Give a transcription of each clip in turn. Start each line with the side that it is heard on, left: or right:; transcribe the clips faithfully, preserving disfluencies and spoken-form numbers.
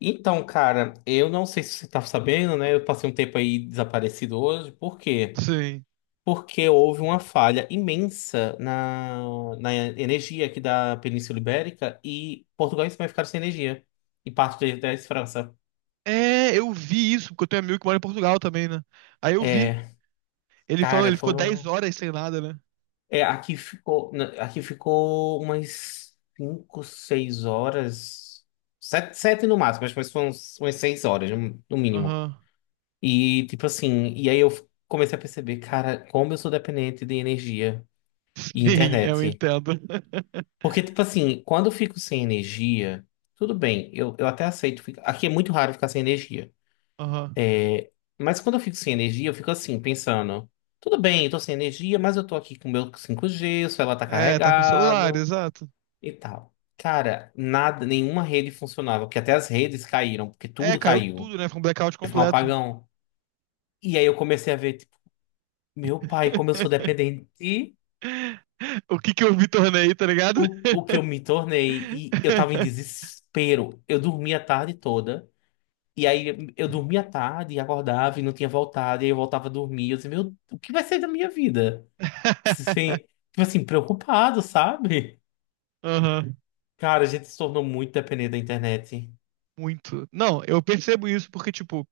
left: Então, cara, eu não sei se você tá sabendo, né? Eu passei um tempo aí desaparecido hoje. Por quê?
right: Sim.
left: Porque houve uma falha imensa na, na energia aqui da Península Ibérica e Portugal e Espanha ficaram sem energia. E parte da da França.
right: É, eu vi isso, porque eu tenho amigo que mora em Portugal também, né? Aí eu vi.
left: É,
right: Ele falou,
left: cara,
right: ele ficou dez
left: foram.
right: horas sem nada, né?
left: É, aqui ficou, na- aqui ficou umas cinco, seis horas. sete sete no máximo, mas mas foram umas seis horas, no no mínimo.
right: Aham.
left: E tipo assim, e aí eu comecei a perceber, cara, como eu sou dependente de energia e
right: Sim, eu
left: internet.
right: entendo.
left: Porque, tipo assim, quando eu fico sem energia, tudo bem, eu, eu até aceito ficar. Aqui é muito raro ficar sem energia.
right: Aham.
left: Mas quando eu fico sem energia, eu fico assim, pensando, tudo bem, eu tô sem energia, mas eu tô aqui com o meu cinco g, o celular tá
right: É, tá com celular,
left: carregado
right: exato.
left: e tal. Cara, nada, nenhuma rede funcionava, porque até as redes caíram, porque
right: É,
left: tudo
right: caiu
left: caiu.
right: tudo, né? Foi um blackout
left: Foi um
right: completo.
left: apagão. E aí eu comecei a ver, tipo, meu pai, como eu sou dependente.
right: O que que eu me tornei, tá ligado?
left: O, o que eu me tornei, e eu tava em desespero. Eu dormia a tarde toda, e aí eu dormia à tarde, e acordava e não tinha voltado, e aí eu voltava a dormir. Eu disse, meu, o que vai ser da minha vida? Sim, tipo assim, preocupado, sabe?
right: Aham.
left: Cara, a gente se tornou muito dependente da internet.
right: Muito. Não, eu percebo isso porque, tipo,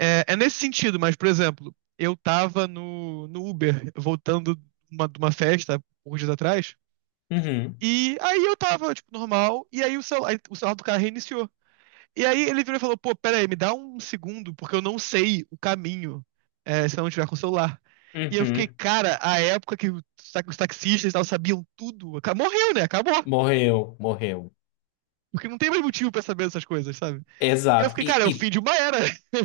right: é, é nesse sentido, mas, por exemplo, eu tava no, no Uber, voltando de uma, de uma festa, uns dias atrás,
left: Uhum,
right: e aí eu tava, tipo, normal, e aí o celular, o celular do cara reiniciou. E aí ele virou e falou, pô, pera aí, me dá um segundo, porque eu não sei o caminho, é, se eu não tiver com o celular. E eu fiquei,
left: uhum.
right: cara, a época que os ta- os taxistas e tal sabiam tudo, aca- morreu, né? Acabou.
left: Morreu, morreu.
right: Porque não tem mais motivo pra saber essas coisas, sabe? E eu
left: Exato.
right: fiquei,
left: E,
right: cara, é o
left: e
right: fim de uma era.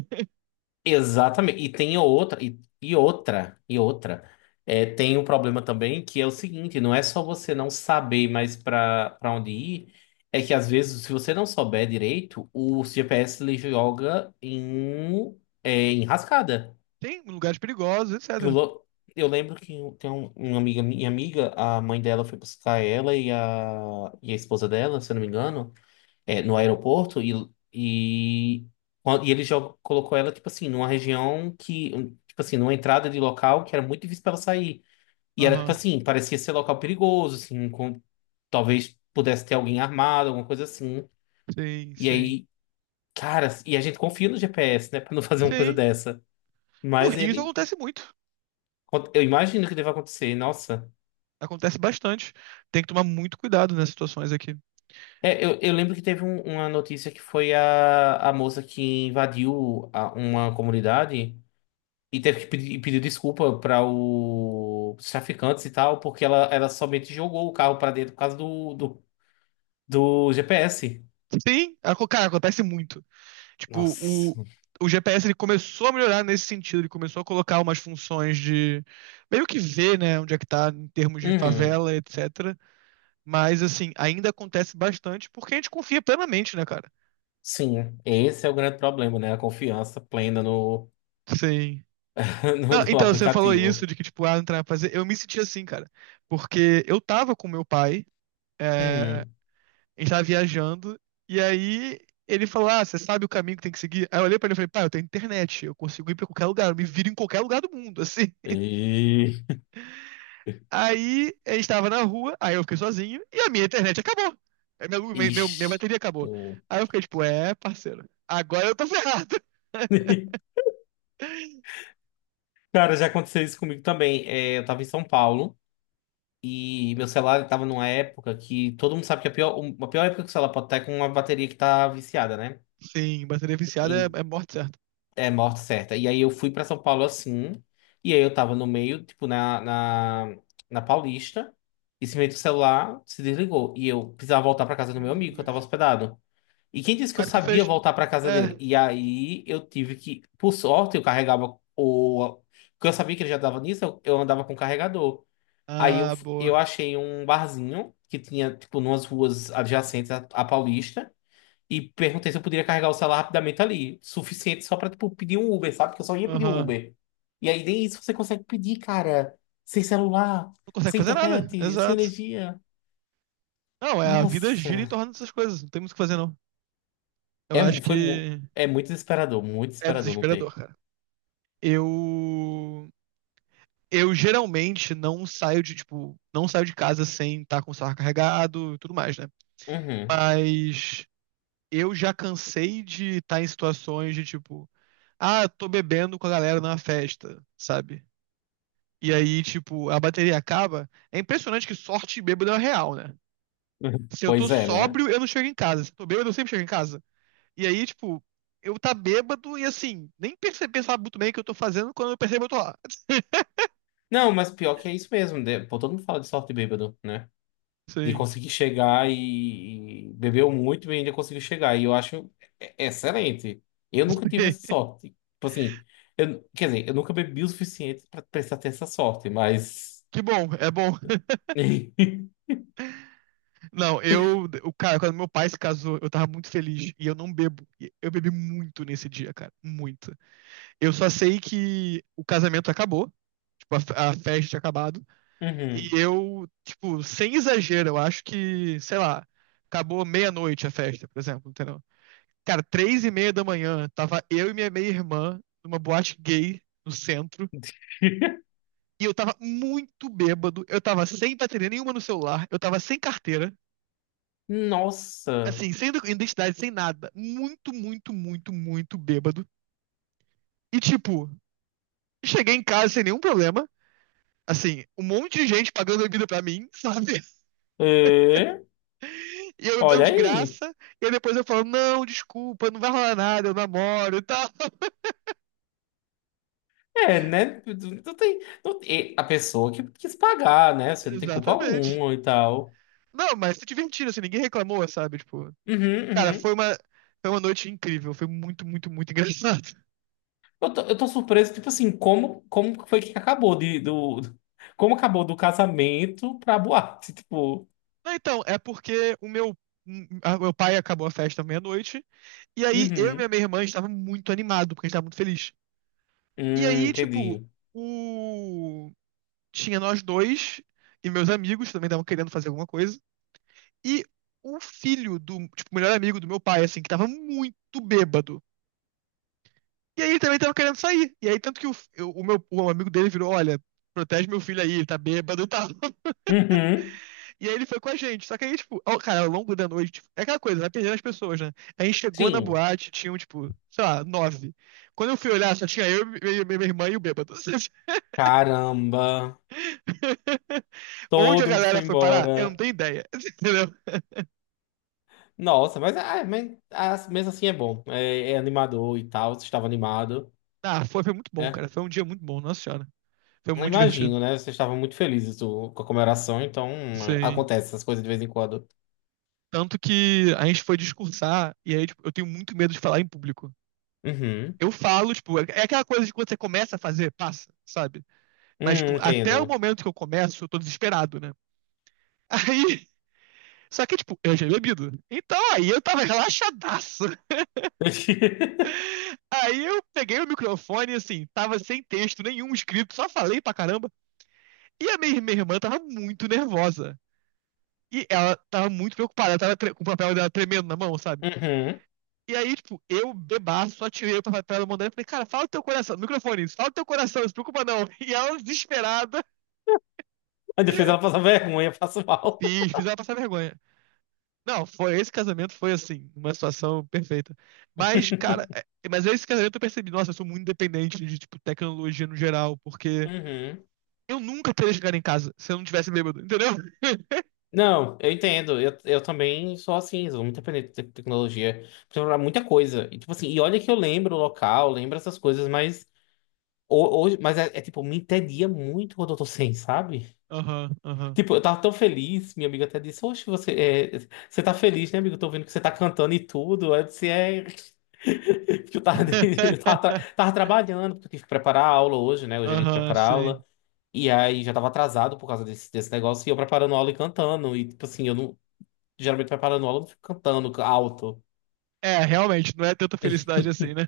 left: exatamente. E tem outra, e, e outra, e outra. É, tem um problema também que é o seguinte, não é só você não saber mais para para onde ir, é que às vezes, se você não souber direito, o G P S ele joga em, é, em rascada.
right: Tem lugares perigosos,
left: Eu,
right: etcétera.
left: lo- eu lembro que um, tem um- uma amiga, minha amiga, a mãe dela foi buscar ela e a, e a esposa dela, se eu não me engano, é, no aeroporto, e, e, e ele jogou, colocou ela, tipo assim, numa região que, tipo assim, numa entrada de local que era muito difícil pra ela sair. E era, tipo
right: Aham.
left: assim, parecia ser local perigoso, assim, com, talvez pudesse ter alguém armado, alguma coisa assim.
right: Sim,
left: E
right: sim.
left: aí, cara, e a gente confia no G P S, né, pra não fazer uma coisa
right: Sim.
left: dessa.
right: No
left: Mas
right: Rio isso
left: ele,
right: acontece muito.
left: eu imagino que deva acontecer, nossa.
right: Acontece bastante. Tem que tomar muito cuidado nessas situações aqui.
left: É, eu, eu lembro que teve um- uma notícia que foi a, a, moça que invadiu a- uma comunidade. E teve que pedir, e desculpa para os traficantes e tal, porque ela, ela somente jogou o carro para dentro por causa do, do, do G P S.
right: Sim, aco- cara, acontece muito. Tipo, o,
left: Nossa.
right: o G P S ele começou a melhorar nesse sentido. Ele começou a colocar umas funções de meio que ver, né, onde é que tá em termos de
left: Uhum.
right: favela, etcétera. Mas, assim, ainda acontece bastante porque a gente confia plenamente, né, cara?
left: Sim, esse é o grande problema, né? A confiança plena no,
right: Sim.
left: no,
right: Não,
left: no
right: então, você falou isso
left: aplicativo.
right: de que, tipo, ah, não tem nada pra fazer. Eu me senti assim, cara. Porque eu tava com meu pai. eh,
left: Uhum.
right: A gente tava viajando, e aí ele falou: Ah, você sabe o caminho que tem que seguir? Aí eu olhei pra ele e falei: Pá, eu tenho internet, eu consigo ir pra qualquer lugar, eu me viro em qualquer lugar do mundo, assim.
left: E...
right: Aí a gente tava na rua, aí eu fiquei sozinho, e a minha internet acabou. A Minha, lu- minha, minha- minha
left: Ixi.
right: bateria acabou.
left: Eu-
right: Aí eu fiquei tipo: É, parceiro, agora eu tô ferrado.
left: Cara, já aconteceu isso comigo também. É, eu tava em São Paulo e meu celular ele tava numa época que todo mundo sabe que a pior, a pior época que o celular pode estar é com uma bateria que tá viciada, né?
right: Sim, bateria viciada é, é morte certa.
left: É, morte certa. E aí eu fui pra São Paulo assim, e aí eu tava no meio, tipo, na, na, na Paulista, e simplesmente o celular se desligou. E eu precisava voltar pra casa do meu amigo, que eu
right: Jesus.
left: tava hospedado. E quem disse que
right: Como
left: eu
right: é que tu
left: sabia
right: fez?
left: voltar pra casa
right: É.
left: dele? E aí eu tive que, por sorte, eu carregava o. Porque eu sabia que ele já dava nisso, eu, eu andava com o carregador. Aí eu,
right: Ah, boa.
left: eu achei um barzinho que tinha, tipo, numas ruas adjacentes à à Paulista. E perguntei se eu poderia carregar o celular rapidamente ali. Suficiente só pra, tipo, pedir um Uber, sabe? Porque eu só ia pedir um
right: Aham.
left: Uber. E aí nem isso você consegue pedir, cara. Sem celular,
right: Não consegue
left: sem
right: fazer nada,
left: internet, sem
right: exato.
left: energia.
right: Não, é, a vida
left: Nossa.
right: gira em torno dessas coisas, não tem muito o que fazer, não. Eu
left: É,
right: acho
left: mu- foi, mu-
right: que
left: é muito desesperador, muito
right: é
left: desesperador não
right: desesperador,
left: ter.
right: cara. Eu eu geralmente não saio de, tipo, não saio de casa sem estar com o celular carregado e tudo mais, né?
left: Uhum.
right: Mas eu já cansei de estar em situações de tipo, ah, tô bebendo com a galera numa festa, sabe? E aí, tipo, a bateria acaba. É impressionante que sorte de bêbado é real, né? Se eu tô
left: Pois é, né?
right: sóbrio, eu não chego em casa. Se eu tô bêbado, eu sempre chego em casa. E aí, tipo, eu tá bêbado e assim, nem perceber, sabe muito bem o que eu tô fazendo, quando eu percebo, eu tô lá.
left: Não, mas pior que é isso mesmo, né? Pô, todo mundo fala de sorte de bêbado, né? De
right: Sim.
left: conseguir chegar e, e, bebeu muito e ainda conseguiu chegar. E eu acho e- excelente. Eu nunca tive essa sorte. Tipo assim, eu, quer dizer, eu nunca bebi o suficiente para precisar ter essa sorte, mas.
right: Que bom, é bom. Não, eu, o cara, quando meu pai se casou, eu tava muito feliz e eu não bebo. E eu bebi muito nesse dia, cara, muito. Eu só sei que o casamento acabou, tipo, a, fe- a festa tinha acabado, e
left: Uhum.
right: eu, tipo, sem exagero, eu acho que, sei lá, acabou meia-noite a festa, por exemplo, entendeu? Cara, três e meia da manhã, tava eu e minha meia-irmã numa boate gay no centro, e eu tava muito bêbado, eu tava sem bateria nenhuma no celular, eu tava sem carteira.
left: Nossa.
right: Assim, sem identidade, sem nada. Muito, muito, muito, muito bêbado. E, tipo, cheguei em casa sem nenhum problema. Assim, um monte de gente pagando bebida pra mim, sabe?
left: É?
right: E eu bebendo
left: Olha
right: de
left: aí.
right: graça. E aí depois eu falo, não, desculpa, não vai rolar nada, eu namoro e tal.
left: É, né? Não tem, não tem- A pessoa que quis pagar, né? Você não tem culpa
right: Exatamente.
left: alguma e tal.
right: Não, mas se divertiram, assim, ninguém reclamou, sabe? Tipo,
left: Uhum,
right: cara, foi
left: uhum.
right: uma, foi uma noite incrível. Foi muito, muito, muito engraçado.
left: Eu tô, eu tô surpreso, tipo assim, como, como que foi que acabou de, do, como acabou do casamento pra boate, tipo,
right: Não, então, é porque o meu, o meu, pai acabou a festa meia-noite. E aí, eu e
left: uhum,
right: minha, minha irmã estava muito animado, porque a gente estava muito feliz. E
left: hum,
right: aí, tipo,
left: entendi,
right: o... tinha nós dois e meus amigos que também estavam querendo fazer alguma coisa. E o filho do, tipo, o melhor amigo do meu pai, assim, que estava muito bêbado. E aí ele também estava querendo sair. E aí, tanto que o, eu- o meu o amigo dele virou, olha, protege meu filho aí, ele tá bêbado e tal.
left: uhum,
right: E aí ele foi com a gente. Só que aí, tipo, ó, cara, ao longo da noite, tipo, é aquela coisa, vai perdendo as pessoas, né? A gente chegou na
left: sim,
right: boate, tinham, tipo, sei lá, nove. Quando eu fui olhar, só tinha eu, minha, minha irmã e o bêbado.
left: caramba,
right: Onde a
left: todo mundo
right: galera
left: foi
right: foi parar, eu não
left: embora,
right: tenho ideia. Entendeu?
left: nossa, mas, ah, mas ah, mesmo assim é bom, é, é animador e tal, você estava animado,
right: Ah, foi, foi muito bom,
left: né,
right: cara. Foi um dia muito bom, nossa senhora. Foi
left: eu
right: muito divertido.
left: imagino, né, vocês estavam muito felizes do- com a comemoração, então hum,
right: Sim.
left: acontece essas coisas de vez em quando,
right: Tanto que a gente foi discursar, e aí, tipo, eu tenho muito medo de falar em público.
left: uhum,
right: Eu falo, tipo, é é aquela coisa de quando você começa a fazer, passa, sabe? Mas,
left: hum,
right: tipo, até o
left: entendo,
right: momento que eu começo, eu tô desesperado, né? Aí. Só que, tipo, eu já tinha bebido. Então aí eu tava relaxadaço. Aí eu peguei o microfone, assim, tava sem texto nenhum escrito, só falei pra caramba. E a minha, minha, irmã tava muito nervosa. E ela tava muito preocupada, ela tava tre- com o papel dela tremendo na mão, sabe?
left: uhum.
right: E aí, tipo, eu bebaço, só tirei o papel dela da mão dela e falei, cara, fala o teu coração, no microfone, fala o teu coração, não se preocupa não. E ela, desesperada,
left: Ainda fez ela passar vergonha, eu passo mal.
right: fiz, fiz ela passar vergonha. Não, foi esse casamento foi assim, uma situação perfeita. Mas, cara, é- mas esse casamento eu percebi, nossa, eu sou muito dependente de tipo tecnologia no geral, porque
left: Uhum.
right: eu nunca teria chegado em casa se eu não tivesse bêbado, entendeu?
left: Não, eu entendo. Eu, eu também sou assim, sou muito dependente de tecnologia para muita coisa. E, tipo assim, e olha que eu lembro o local, lembro essas coisas, mas ho- hoje, mas é, é, tipo, me entedia muito quando eu tô sem, sabe?
right: Aham, aham.
left: Tipo, eu tava tão feliz, minha amiga até disse, Oxe, você, é, você tá feliz, né, amigo? Tô vendo que você tá cantando e tudo. Aí eu disse, é. Que eu tava, eu tava, tra- tava trabalhando, porque eu tive que preparar a aula hoje, né? Hoje é dia de
right: Aham,
left: preparar a
right: sim.
left: aula. E aí já tava atrasado por causa desse, desse negócio e eu preparando aula e cantando. E tipo assim, eu não. Geralmente preparando aula eu não fico cantando alto.
right: É, realmente, não é tanta felicidade assim, né?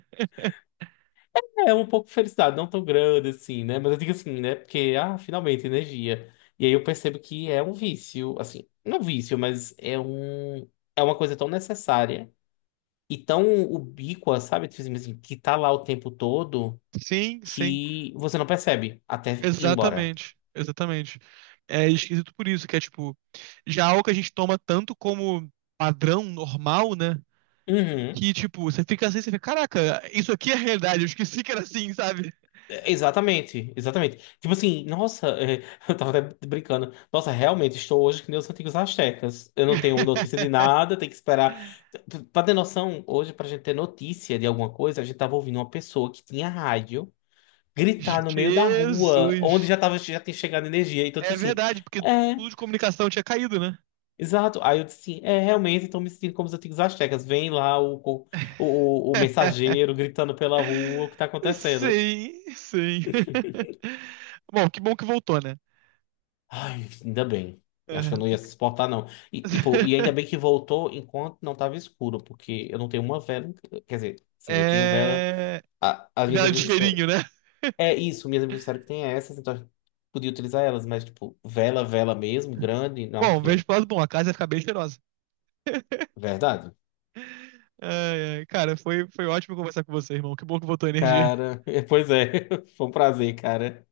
left: É um pouco de felicidade, não tão grande assim, né? Mas eu digo assim, né? Porque, ah, finalmente, energia. E aí eu percebo que é um vício, assim, não é um vício, mas é um. É uma coisa tão necessária e tão ubíqua, sabe? Tipo assim, assim, que tá lá o tempo todo
right: Sim, sim.
left: que você não percebe até ir embora.
right: Exatamente, exatamente. É esquisito por isso, que é tipo, já algo que a gente toma tanto como padrão normal, né?
left: Uhum.
right: Que, tipo, você fica assim, você fica, caraca, isso aqui é realidade, eu esqueci que era assim, sabe?
left: É, exatamente, exatamente. Tipo assim, nossa, é, eu tava até brincando. Nossa, realmente estou hoje que nem os antigos astecas. Eu não tenho notícia de nada, tenho que esperar. P- Pra ter noção, hoje, pra gente ter notícia de alguma coisa, a gente tava ouvindo uma pessoa que tinha rádio gritar no meio da rua, onde
right: Jesus.
left: já tava, já tinha chegado energia. Então, eu
right: É
left: disse assim,
right: verdade, porque
left: é,
right: tudo de comunicação tinha caído, né?
left: exato. Aí eu disse assim, é, realmente, estou me sentindo como os antigos astecas. Vem lá o, co- o, o o mensageiro gritando pela rua, o que tá acontecendo?
right: Sim, sim. Bom, que bom que voltou, né?
left: Ai, ainda bem. Eu acho que eu não
right: É.
left: ia suportar, não. E, tipo, e ainda bem que voltou enquanto não tava escuro, porque eu não tenho uma vela. em ca- Quer dizer, sim, eu tenho vela.
right: É.
left: a- as minhas
right: Vela de
left: amigas disseram.
right: cheirinho, né?
left: É isso, minhas amigas disseram que tem essas, então a podia utilizar elas, mas, tipo, vela, vela mesmo, grande, não
right: Bom, vejo
left: tinha.
right: pro lado bom, a casa ia ficar bem cheirosa.
left: Verdade?
right: Ai, ai. Cara, foi, foi ótimo conversar com você, irmão. Que bom que voltou a energia.
left: Cara, pois é. Foi um prazer, cara.